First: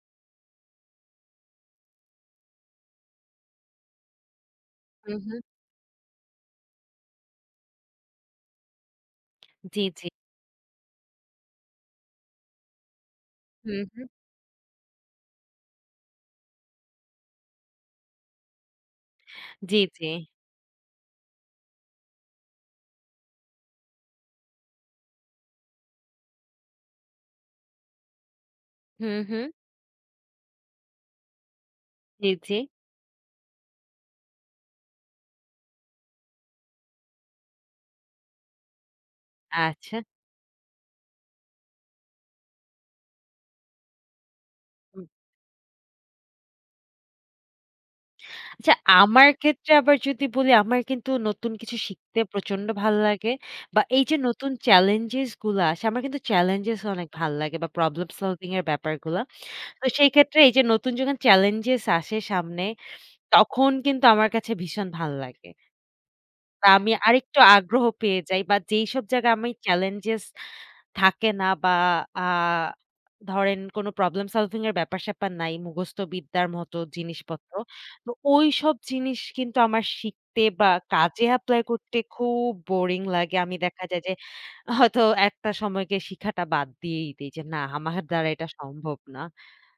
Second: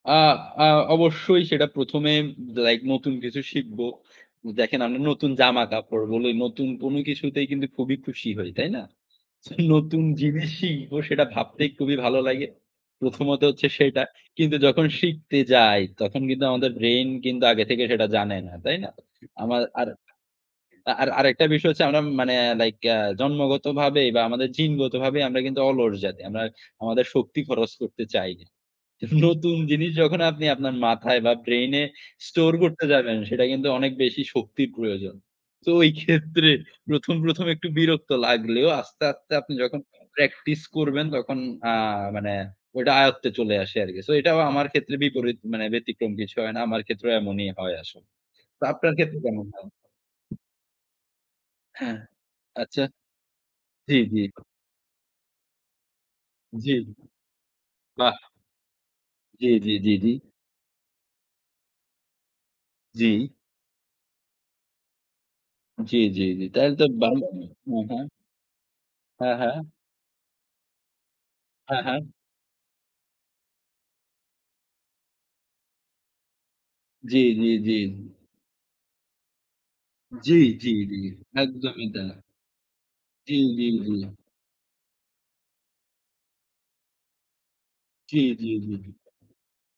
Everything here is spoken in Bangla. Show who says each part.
Speaker 1: আ আ অবশ্যই সেটা ১ম এ লাইক নতুন কিছু শিখব। দেখেন আমি
Speaker 2: হু,
Speaker 1: নতুন
Speaker 2: হু।
Speaker 1: জামা কাপড় বলি নতুন কোনো কিছুতেই কিন্তু খুবই খুশি হই। তাই না?
Speaker 2: জি, জি।
Speaker 1: নতুন জিনিস শিখবো সেটা ভাবতেই খুবই ভালো লাগে। প্রথমত হচ্ছে
Speaker 2: হু, হু।
Speaker 1: সেটা। কিন্তু যখন শিখতে যাই, তখন কিন্তু আমাদের ব্রেইন কিন্তু আগে থেকে সেটা জানে না। তাই না? আমার
Speaker 2: জি,
Speaker 1: আর,
Speaker 2: জি।
Speaker 1: আর আরেকটা বিষয় হচ্ছে আমরা মানে লাইক জন্মগতভাবে বা আমাদের জিনগতভাবেই আমরা কিন্তু অলস জাতি। আমরা আমাদের শক্তি খরচ করতে চাই না।
Speaker 2: হু, হু।
Speaker 1: নতুন জিনিস যখন আপনি আপনার মাথায় বা ব্রেইন এ
Speaker 2: জি,
Speaker 1: স্টোর
Speaker 2: জি।
Speaker 1: করতে যাবেন সেটা কিন্তু অনেক বেশি শক্তির প্রয়োজন। তো ওই ক্ষেত্রে প্রথম, প্রথম একটু বিরক্ত লাগলেও আস্তে, আস্তে আপনি যখন
Speaker 2: আচ্ছা।
Speaker 1: প্র্যাকটিস করবেন তখন আ মানে ওইটা আয়ত্তে চলে আসে আরকি। সো এটাও আমার ক্ষেত্রে
Speaker 2: হুম।
Speaker 1: বিপরীত মানে ব্যতিক্রম কিছু হয় না। আমার ক্ষেত্রেও এমনই হয় আসলে। তো
Speaker 2: আচ্ছা
Speaker 1: আপনার ক্ষেত্রে
Speaker 2: আমার
Speaker 1: কেমন হয়?
Speaker 2: ক্ষেত্রে আবার যদি বলি আমার কিন্তু নতুন কিছু
Speaker 1: হ্যা।
Speaker 2: শিখতে প্রচন্ড
Speaker 1: আচ্ছা।
Speaker 2: ভালো লাগে বা
Speaker 1: জি,
Speaker 2: এইযে
Speaker 1: জি।
Speaker 2: নতুন চেলেঞ্জস গুলা আসে আমার কিন্তু
Speaker 1: জি।
Speaker 2: চেলেঞ্জস অনেক ভাল লাগে বা প্রবলেম
Speaker 1: বাহ!
Speaker 2: সলভিং এর ব্যাপারগুলা।
Speaker 1: জি, জি,
Speaker 2: তো
Speaker 1: জি, জি।
Speaker 2: সেই ক্ষেত্রে এইযে নতুন যখন চেলেঞ্জস আসে সামনে
Speaker 1: জি।
Speaker 2: তখন কিন্তু আমার কাছে ভীষণ ভাল লাগে
Speaker 1: জি, জি, জি।
Speaker 2: বা
Speaker 1: তাহলে তো
Speaker 2: আমি
Speaker 1: দারুন
Speaker 2: আরেকটু
Speaker 1: হ্যা,
Speaker 2: আগ্রহ
Speaker 1: হ্যা।
Speaker 2: পেয়ে যাই বা যেইসব
Speaker 1: হ্যা,
Speaker 2: জায়গায় আমি
Speaker 1: হ্যা।
Speaker 2: চেলেঞ্জস থাকে না বা
Speaker 1: হ্যা, হ্যা।
Speaker 2: আ ধরেন কোনো প্রবলেম সলভিং এর ব্যাপার-স্যাপার নাই। মুখস্থ বিদ্যার মতো
Speaker 1: জি, জি,
Speaker 2: জিনিসপত্র
Speaker 1: জি।
Speaker 2: তো ওইসব জিনিস কিন্তু আমার
Speaker 1: জি,
Speaker 2: শিখতে
Speaker 1: জি,
Speaker 2: বা
Speaker 1: জি,
Speaker 2: কাজে এপ্লাই
Speaker 1: একদমই
Speaker 2: করতে
Speaker 1: তাই।
Speaker 2: খুব বোরিং লাগে।
Speaker 1: জি,
Speaker 2: আমি
Speaker 1: জি,
Speaker 2: দেখা যায়
Speaker 1: জি।
Speaker 2: যে, হয়তো একটা সময় গিয়ে শিখাটা বাদ দিয়েই দেই যে, না আমার
Speaker 1: জি,
Speaker 2: দ্বারা এটা
Speaker 1: জি, জি।
Speaker 2: সম্ভব না।